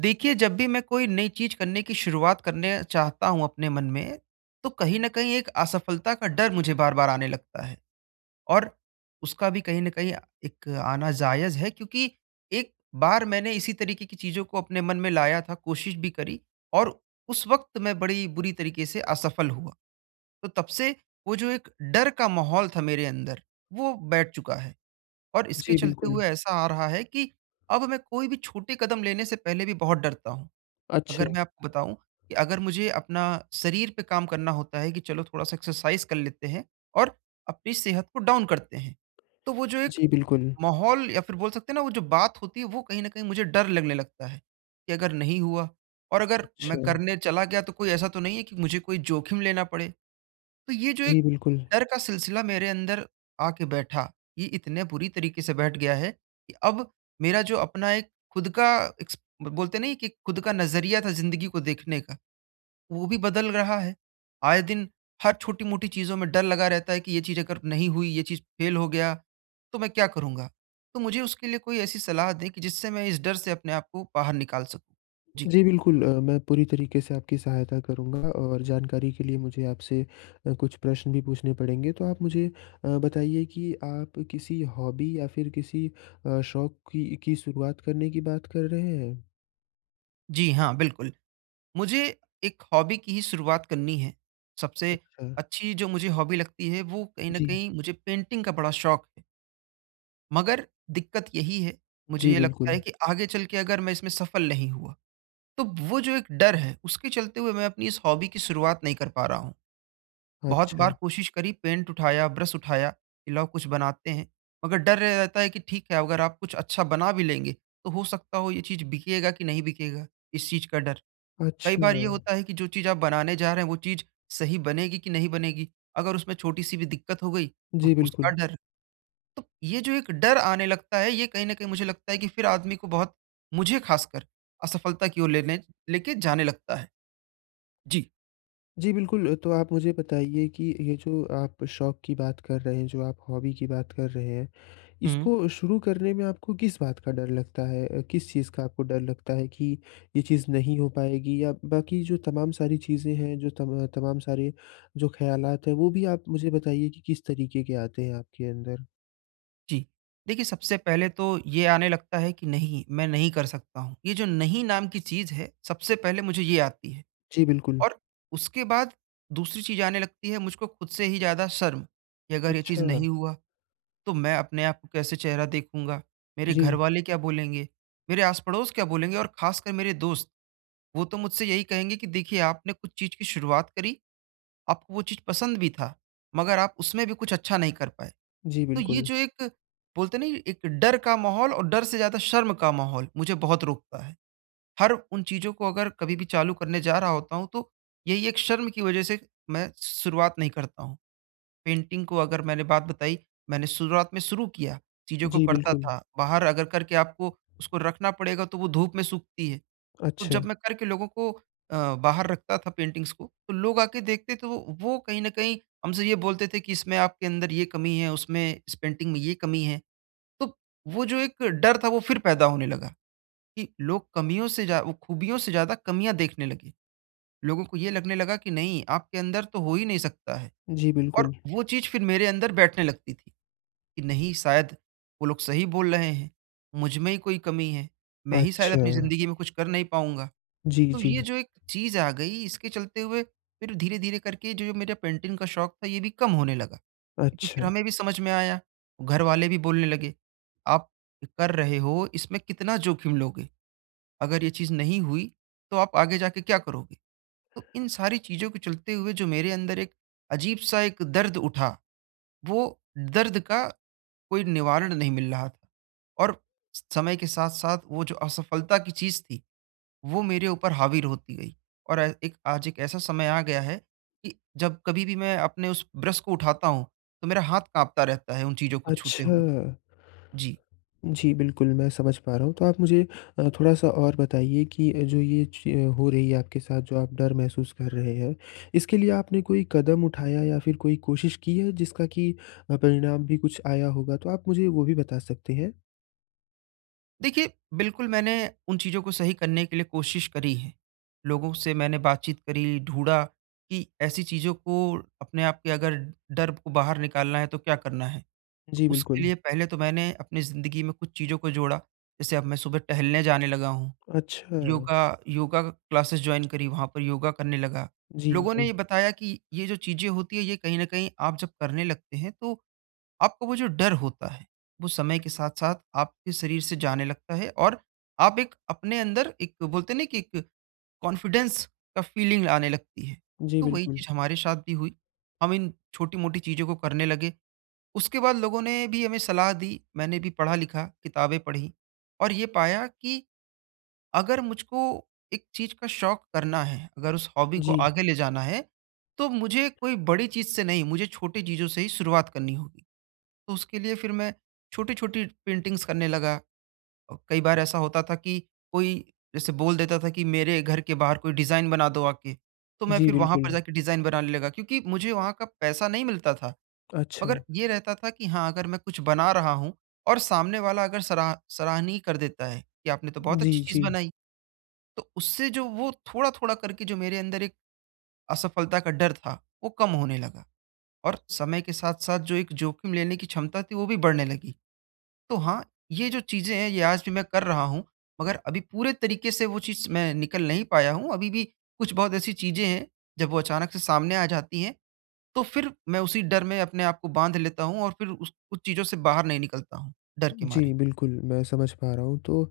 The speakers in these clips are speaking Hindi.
देखिए, जब भी मैं कोई नई चीज़ करने की शुरुआत करना चाहता हूँ अपने मन में, तो कहीं न कहीं एक असफलता का डर मुझे बार-बार आने लगता है और उसका भी कहीं न कहीं एक आना जायज़ है क्योंकि एक बार मैंने इसी तरीके की चीज़ों को अपने मन में लाया था, कोशिश भी करी और उस वक़्त मैं बड़ी बुरी तरीके से असफल हुआ। तो तब से, वो जो एक डर का माहौल था मेरे अंदर, वो बैठ चुका है और इसके जी, चलते बिल्कुल। हुए ऐसा आ रहा है कि अब मैं कोई भी छोटे कदम लेने से पहले भी बहुत डरता हूँ। अगर अच्छा। मैं आपको बताऊँ कि अगर मुझे अपना शरीर पे काम करना होता है कि चलो थोड़ा-सा एक्सरसाइज़ कर लेते हैं और अपनी सेहत को डाउन करते हैं। तो वो जो एक जी, बिल्कुल। माहौल या फिर बोल सकते हैं ना वो जो बात होती है, वो कहीं न कहीं मुझे डर लगने लगता है कि अगर नहीं हुआ और अगर मैं अच्छा। करने चला गया, तो कोई ऐसा तो नहीं है कि मुझे कोई जोखिम लेना पड़े। तो ये जो जी, एक बिल्कुल। डर का सिलसिला मेरे अंदर आके बैठा, ये इतने बुरी तरीके से बैठ गया है कि अब मेरा जो अपना एक खुद का इक्स ब बोलते हैं ना कि खुद का नज़रिया था ज़िंदगी को देखने का, वो भी बदल रहा है। आए दिन हर छोटी-मोटी चीज़ों में डर लगा रहता है कि ये चीज़ अगर नहीं हुई, ये चीज़ फेल हो गया, तो मैं क्या करूँगा? तो मुझे उसके लिए कोई ऐसी सलाह दें कि जिससे मैं इस डर से अपने आप को बाहर निकाल सकूँ। जी। जी, बिल्कुल अ, मैं पूरी तरीके से आपकी सहायता करूँगा और जानकारी के लिए मुझे आपसे अ, कुछ प्रश्न भी पूछने पड़ेंगे। तो आप मुझे अ, बताइए कि आप किसी हॉबी या फिर किसी अ, शौक़ की की शुरुआत करने की बात कर रहे हैं? जी, हाँ, बिल्कुल। मुझे एक हॉबी की ही शुरुआत करनी है। सबसे अच्छा। अच्छी जो मुझे हॉबी लगती है वो कहीं न जी। कहीं मुझे पेंटिंग का बड़ा शौक है। मगर, दिक्कत यही है, मुझे जी, ये लगता है बिल्कुल। कि आगे चल के अगर मैं इसमें सफल नहीं हुआ, तो वो जो एक डर है उसके चलते हुए मैं अपनी इस हॉबी की शुरुआत नहीं कर पा रहा हूँ। बहुत अच्छा। बार कोशिश करी पेंट उठाया, ब्रश उठाया कि लाओ कुछ बनाते हैं मगर डर रे रहता है कि ठीक है अगर आप कुछ अच्छा बना भी लेंगे तो हो सकता हो ये चीज़ बिकेगा कि नहीं बिकेगा? इस चीज़ का डर। कई अच्छा। बार ये होता है कि जो चीज़ आप बनाने जा रहे हैं वो चीज़ सही बनेगी कि नहीं बनेगी? अगर उसमें छोटी-सी भी दिक्कत हो गई, तो जी, उसका बिल्कुल। डर। तो ये जो एक डर आने लगता है ये कहीं न कहीं मुझे लगता है कि फिर आदमी को बहुत मुझे खासकर असफलता की ओर लेने लेके जाने लगता है। जी। जी, बिल्कुल। तो आप मुझे बताइए कि ये जो आप शौक की बात कर रहे हैं, जो आप हॉबी की बात कर रहे हैं, हुँ। इसको शुरू करने में आपको किस बात का डर लगता है? अ, किस चीज़ का आपको डर लगता है कि ये चीज़ नहीं हो पाएगी? या बाकी जो तमाम सारी चीज़ें हैं जो तम तमाम सारे जो ख़यालात है वो भी आप मुझे बताइए कि किस तरीके के आते हैं आपके अंदर? जी। देखिए, सबसे पहले तो ये आने लगता है कि नहीं, मैं नहीं कर सकता हूँ। ये जो नहीं नाम की चीज़ है, सबसे पहले मुझे ये आती है जी, बिल्कुल। और उसके बाद दूसरी चीज़ आने लगती है मुझको खुद से ही ज़्यादा शर्म, कि अगर ये चीज़ अच्छा। नहीं हुआ, तो मैं अपने आप को कैसे चेहरा देखूँगा? मेरे घर जी। वाले क्या बोलेंगे, मेरे आस पड़ोस क्या बोलेंगे और खासकर मेरे दोस्त, वो तो मुझसे यही कहेंगे की देखिए आपने कुछ चीज़ की शुरुआत करी, आपको वो चीज़ पसंद भी था, मगर आप उसमें भी कुछ अच्छा नहीं कर पाए। जी, तो ये बिल्कुल। जो एक बोलते है ना ये एक डर का माहौल और डर से ज़्यादा शर्म का माहौल, मुझे बहुत रोकता है। हर उन चीज़ों को अगर कभी भी चालू करने जा रहा होता हूँ, तो यही एक शर्म की वज़ह से मैं शुरुआत नहीं करता हूँ। पेंटिंग को अगर मैंने बात बताई, मैंने शुरुआत में शुरू किया, चीज़ों को जी, करता बिल्कुल। था, बाहर अगर करके आपको उसको रखना पड़ेगा तो वो धूप में सूखती है, तो अच्छा। जब मैं करके लोगों को अ, बाहर रखता था पेंटिंग्स को, तो लोग आके देखते थे वो वो कहीं ना कहीं हमसे ये बोलते थे कि इसमें आपके अंदर ये कमी है उसमें इस पेंटिंग में ये कमी है। तो वो जो एक डर था वो फिर पैदा होने लगा कि लोग कमियों से ज़्या वो खूबियों से ज़्यादा कमियाँ देखने लगे, लोगों को ये लगने लगा कि नहीं आपके अंदर तो हो ही नहीं सकता है जी, और बिल्कुल। वो चीज़ फिर मेरे अंदर बैठने लगती थी कि नहीं शायद वो लोग सही बोल रहे हैं, मुझ में ही कोई कमी है, मैं ही शायद अपनी अच्छा। ज़िंदगी में कुछ कर नहीं पाऊँगा, जी, तो ये जी। जो एक चीज़ आ गई इसके चलते हुए फिर धीरे-धीरे करके जो ये मेरे पेंटिंग का शौक़ था ये भी कम होने लगा क्योंकि फिर अच्छा। हमें भी समझ में आया, घरवाले भी बोलने लगे, आप कर रहे हो इसमें कितना जोखिम लोगे, अगर ये चीज़ नहीं हुई तो आप आगे जाके क्या करोगे? तो इन सारी चीज़ों के चलते हुए जो मेरे अंदर एक अजीब-सा एक दर्द उठा, वो दर्द का कोई निवारण नहीं मिल रहा था और समय के साथ-साथ वो जो असफलता की चीज़ थी, वो मेरे ऊपर हावि र होती गयी और एक आज एक ऐसा समय आ गया है कि जब कभी भी मैं अपने उस ब्रश को उठाता हूँ, तो मेरा हाथ कांपता रहता है उन चीज़ों को छूते हुए। अच्छा। जी। जी, बिल्कुल, मैं समझ पा रहा हूँ तो आप मुझे अ, थोड़ा-सा और बताइए कि अ, जो ये च हो रही है आपके साथ, जो आप डर महसूस कर रहे हैं। इसके लिए आपने कोई कदम उठाया या फिर कोई कोशिश की है जिसका कि अ, परिणाम भी कुछ आया होगा तो आप मुझे वो भी बता सकते हैं? देखिए, बिल्कुल मैंने उन चीज़ों को सही करने के लिए कोशिश करी है, लोगों से मैंने बातचीत करी, ढूँढ़ा कि ऐसी चीज़ों को अपने आप के अगर डर को बाहर निकालना है, तो क्या करना है? जी, उसके बिल्कुल। लिए पहले तो मैंने अपनी ज़िंदगी में कुछ चीज़ों को जोड़ा, जैसे अब मैं सुबह टहलने जाने लगा हूँ। अच्छा। योगा योगा क्लासेस जॉइन करी, वहाँ पर योगा करने लगा। जी, लोगों ने जी। ये बताया की ये जो चीज़ें होती हैं ये कहीं न कहीं आप जब करने लगते हैं, तो आपको वो जो डर होता है, वो समय के साथ-साथ आपके शरीर से जाने लगता है और आप एक अपने अंदर एक बोलते हैं ना कि एक कॉन्फिडेंस का फ़ीलिंग आने लगती है, जी, तो वही बिल्कुल। चीज़ हमारे साथ भी हुई हम इन छोटी-मोटी चीज़ों को करने लगे, उसके बाद लोगों ने भी हमें सलाह दी, मैंने भी पढ़ा-लिखा, किताबें पढ़ी और ये पाया कि अगर मुझको एक चीज़ का शौक़ करना है, अगर उस हॉबी को जी। आगे ले जाना है, तो मुझे कोई बड़ी चीज़ से नहीं मुझे छोटी चीज़ों से ही शुरुआत करनी होगी। तो उसके लिए फिर मैं छोटी-छोटी पेंटिंग्स करने लगा अ, कई बार ऐसा होता था की कोई जैसे बोल देता था की मेरे घर के बाहर कोई डिज़ाइन बना दो आके। तो मैं जी, फिर वहाँ पर जा बिल्कुल। के डिज़ाइन बनाने लगा क्योंकि मुझे वहाँ का पैसा नहीं मिलता था, मगर अच्छा। ये रहता था की हाँ, अगर मैं कुछ बना रहा हूँ और सामने वाला अगर सरा सराहनीय कर देता है, कि आपने तो बहुत अच्छी जी, चीज़ जी। बनाई। तो उससे जो वो थोड़ा-थोड़ा करके जो मेरे अंदर एक असफलता का डर था, वो कम होने लगा और समय के साथ-साथ जो एक जोखिम लेने की क्षमता थी, वो भी बढ़ने लगी। तो हाँ, ये जो चीज़ें हैं ये आज भी मैं कर रहा हूँ। मगर अभी पूरे तरीक़े से वो चीज़ मैं निकल नहीं पाया हूँ, अभी भी कुछ बहुत ऐसी चीज़ें हैं, जब वो अचानक से सामने आ जाती हैं तो फिर मैं उसी डर में अपने आप को बाँध लेता हूँ और फिर उस उस चीज़ों से बाहर नहीं निकलता हूँ, डर के मारे। जी, बिल्कुल, मैं समझ पा रहा हूँ तो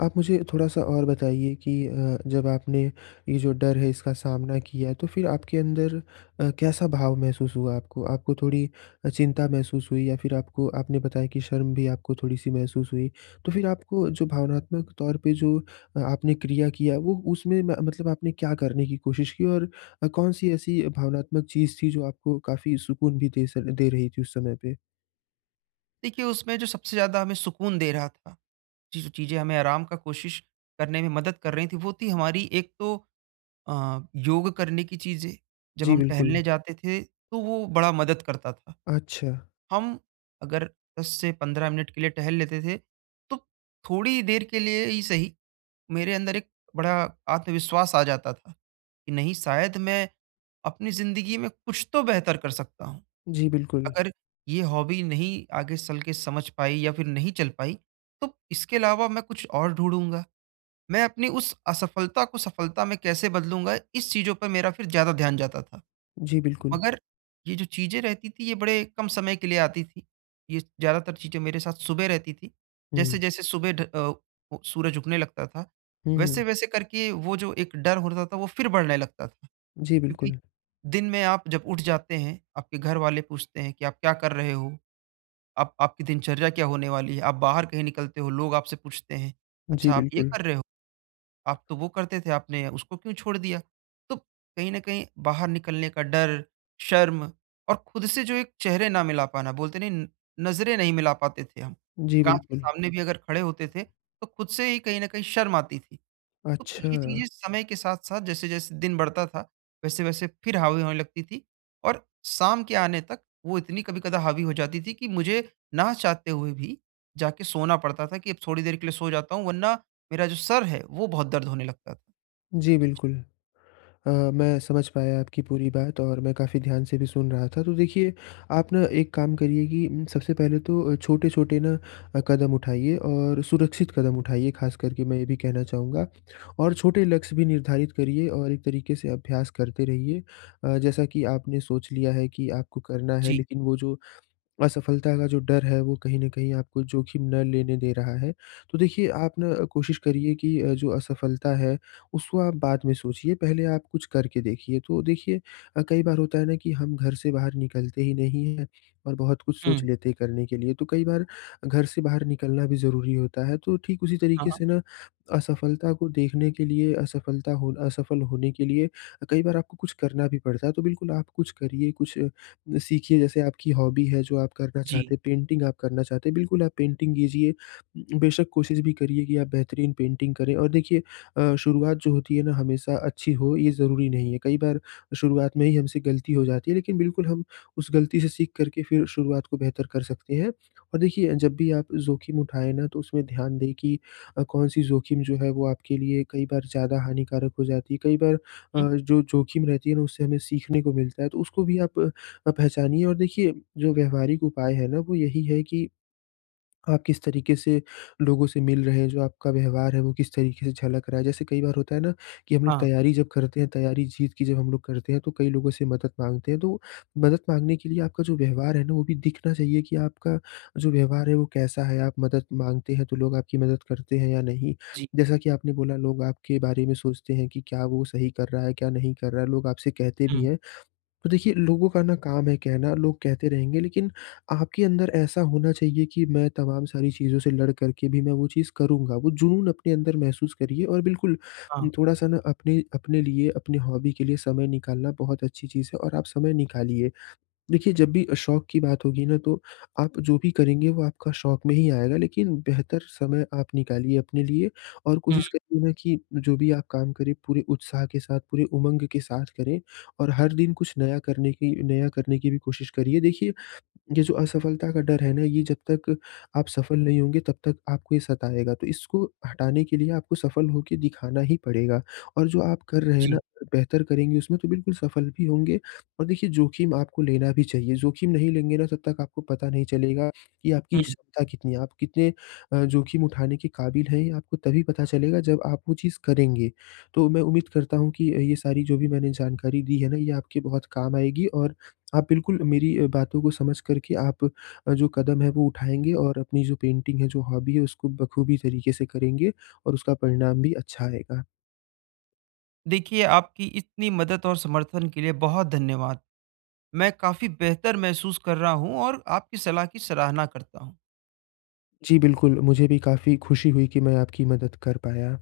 आप मुझे थोड़ा-सा और बताइए कि अ, जब आपने ये जो डर है इसका सामना किया, तो फिर आपके अंदर अ, कैसा भाव महसूस हुआ आपको? आपको थोड़ी अ, चिंता महसूस हुई या फिर आपको आपने बताया कि शर्म भी आपको थोड़ी-सी महसूस हुई? तो फिर आपको जो भावनात्मक तौर पे जो अ, आपने क्रिया किया, वो उसमें म मतलब आपने क्या करने की कोशिश की? और अ, कौन सी ऐसी भावनात्मक चीज़ थी जो आपको काफ़ी सुकून भी दे सक दे रही थी उस समय पे? देखिए, उसमें जो सबसे ज़्यादा हमें सुकून दे रहा था, ये जो चीज़ें हमें आराम का कोशिश करने में मदद कर रही थी, वो थी हमारी एक तो अ, योग करने की चीज़ें, जब जी, हम बिल्कुल। टहलने जाते थे, तो वो बड़ा मदद करता था। अच्छा। हम अगर 10 से 15 मिनट के लिए टहल लेते थे, तो थोड़ी देर के लिए ही सही, मेरे अंदर एक बड़ा आत्मविश्वास आ जाता था, कि नहीं शायद मैं अपनी ज़िंदगी में कुछ तो बेहतर कर सकता हूँ। जी, बिल्कुल। अगर ये हॉबी नहीं आगे चल के समझ पाई या फिर नहीं चल पाई, तो इसके अलावा मैं कुछ और ढूँढ़ूँगा, मैं अपनी उस असफ़लता को सफ़लता में कैसे बदलूँगा, इस चीज़ों पे मेरा फिर ज़्यादा ध्यान जाता था। जी, बिल्कुल। मगर ये जो चीज़ें रहती थी ये बड़े कम समय के लिए आती थी, ये ज़्यादातर चीज़ें मेरे साथ सुबह रहती थी, हुँ। जैसे-जैसे सुबह ढ अ, ओ सूरज उगने लगता था, हुँ, हुँ। वैसे-वैसे करके वो जो एक डर होता था, वो फिर बढ़ने लगता था, जी, क्योंकि बिल्कुल। दिन में आप जब उठ जाते हैं, आपके घर वाले पूछते हैं कि आप क्या कर रहे हो? आप आपकी दिनचर्या क्या होने वाली है, आप बाहर कहीं निकलते हो, लोग आपसे पूछते हैं, अच्छा जी, आप ये बिल्कुल। कर रहे हो? आप तो वो करते थे, आपने उसको क्यों छोड़ दिया? तो, कहीं न कहीं बाहर निकलने का डर, शर्म और खुद से जो एक चेहरे ना मिला पाना, बोलते नहीं न नज़रें नहीं मिला पाते थे हम, जी, काँच के बिल्कुल। सामने भी अगर खड़े होते थे तो खुद से ही कहीं न कहीं शर्म आती थी। तो ये अच्छा। चीज़ें समय के साथ-साथ जैसे-जैसे दिन बढ़ता था, वैसे-वैसे फिर हावी होने लगती थी और शाम के आने तक वो इतनी कभी-कदा हावी हो जाती थी कि मुझे, ना चाहते हुए भी जा के सोना पड़ता था कि अब थोड़ी देर के लिए सो जाता हूँ वरना मेरा जो सर है वो बहुत दर्द होने लगता था। जी, बिल्कुल। अ, मैं समझ पाया आपकी पूरी बात और मैं काफ़ी ध्यान से भी सुन रहा था, तो देखिए, आप ना एक काम करिए कि इन सबसे पहले तो छोटे-छोटे ना अ, कदम उठाइए और सुरक्षित कदम उठाइए ख़ास करके मैं ये भी कहना चाहूँगा। और छोटे लक्ष्य भी निर्धारित करिए और एक तरीक़े से अभ्यास करते रहिए अ, जैसा कि आपने सोच लिया है कि आपको करना है जी। लेकिन वो जो असफ़लता का जो डर है, वो कहीं न कहीं आपको ज़ोखिम ना लेने दे रहा है। तो देखिए, आप ना कोशिश करिए कि अ, जो असफ़लता है, उसको आप बाद में सोचिए, पहले आप कुछ करके देखिए। तो देखिए अ, कई बार होता है ना कि हम घर से बाहर निकलते ही नहीं हैं और बहुत कुछ सोच हुँ। लेते हैं करने के लिए, तो कई बार, घर से बाहर निकलना भी ज़रूरी होता है, तो ठीक उसी हाँ, तरीक़े हाँ। से ना असफ़लता को देखने के लिए असफ़लता होना असफल होने के लिए अ, कई बार आपको कुछ करना भी पड़ता है। तो बिल्कुल आप कुछ करिए, कुछ अ, सीखिए जैसे आपकी हॉबी है जो आप करना जी। चाहते हैं, पेंटिंग आप करना चाहते हैं, बिल्कुल आप पेंटिंग कीजिए उम, बेशक कोशिश भी करिए कि आप बेहतरीन पेंटिंग करें। और देखिए अ, शुरुआत जो होती है ना, हमेशा अच्छी हो ये ज़रूरी नहीं है, कई बार शुरुआत में ही हमसे ग़लती हो जाती है, लेकिन बिल्कुल हम उस ग़लती से सीख कर के फिर शुरुआत को बेहतर कर सकते हैं। और देखिए, जब भी आप जोख़िम उठाए ना, तो उसमें ध्यान दें कि अ, कौन-सी जोख़िम जो है वो आपके लिए कई बार ज़्यादा हानिकारक हो जाती है, कई बार हुँ। अ, जो जोख़िम रहती है ना, उससे हमें सीखने को मिलता है, तो उसको भी आप अ, पहचानिए और देखिए, जो व्यावहारिक उपाय है ना, वो यही है कि आप किस तरीक़े से लोगों से मिल रहे हैं, जो आपका व्यवहार है वो किस तरीक़े से झलक रहा है। जैसे कई बार होता है ना, कि हम लोग हाँ। तैयारी जब करते हैं, तैयारी जीत की जब हम लोग करते हैं तो कई लोगों से मदद माँगते हैं, तो मदद माँगने के लिए आपका जो व्यवहार है ना वो भी दिखना चाहिए कि आपका जो व्यवहार है वो कैसा है, आप मदद माँगते हैं तो लोग आपकी मदद करते हैं या नहीं? जी। जैसा कि आपने बोला लोग आपके बारे में सोचते हैं कि क्या वो सही कर रहा है, क्या नहीं कर रहा है? लोग आपसे कहते भी हुँ। हैं। तो देखिए, लोगों का ना काम है कहना, लोग कहते रहेंगे लेकिन आपके अंदर ऐसा होना चाहिए कि मैं तमाम सारी चीज़ों से लड़ करके भी मैं वो चीज़ करूँगा, वो जुनून अपने अंदर महसूस करिए। और बिल्कुल उम, हाँ। थोड़ा-सा ना अपने अपने लिए, अपनी हॉबी के लिए समय निकालना बहुत अच्छी चीज़ है और आप समय निकालिए। देखिए, जब भी अ, शौक़ की बात होगी ना, तो आप जो भी करेंगे वो आपका शौक़ में ही आएगा, लेकिन बेहतर समय आप निकालिए अपने लिए और हुँ। कोशिश करिए ना कि, जो भी आप काम करें पूरे उत्साह के साथ, पूरे उमंग के साथ करें और हर दिन कुछ नया करने की नया करने की भी कोशिश करिए। देखिए, ये जो असफ़लता का डर है ना, ये जब तक आप सफ़ल नहीं होंगे तब तक आपको ये सताएगा, तो इसको हटाने के लिए आपको सफ़ल हो के दिखाना ही पड़ेगा और जो आप कर रहे हैं ना जी। अ, बेहतर करेंगे उसमें तो बिल्कुल सफ़ल भी होंगे। और देखिए, जोख़िम आपको लेना भी चाहिए, जोख़िम नहीं लेंगे ना तब तक आपको पता नहीं चलेगा, कि आपकी हुँ। क्षमता कितनी है, आप कितने अ, जोख़िम उठाने के क़ाबिल हैं? ये आपको तभी पता चलेगा जब आप वो चीज़ करेंगे। तो मैं उम्मीद करता हूँ अ, कि ये सारी जो भी मैंने जानकारी दी है ना, ये आपके बहुत काम आएगी और आप बिल्कुल मेरी बातों को समझ कर के आप अ, जो कदम है, वो उठाएँगे और अपनी जो पेंटिंग है, जो हॉबी है उसको बख़ूबी तरीक़े से करेंगे और उसका परिणाम भी अच्छा आएगा। देखिए, आपकी इतनी मदद और समर्थन के लिए बहुत धन्यवाद। मैं काफ़ी बेहतर महसूस कर रहा हूँ और आपकी सलाह की सराहना करता हूँ। जी, बिल्कुल, मुझे भी काफ़ी खुशी हुई कि मैं आपकी मदद कर पाया।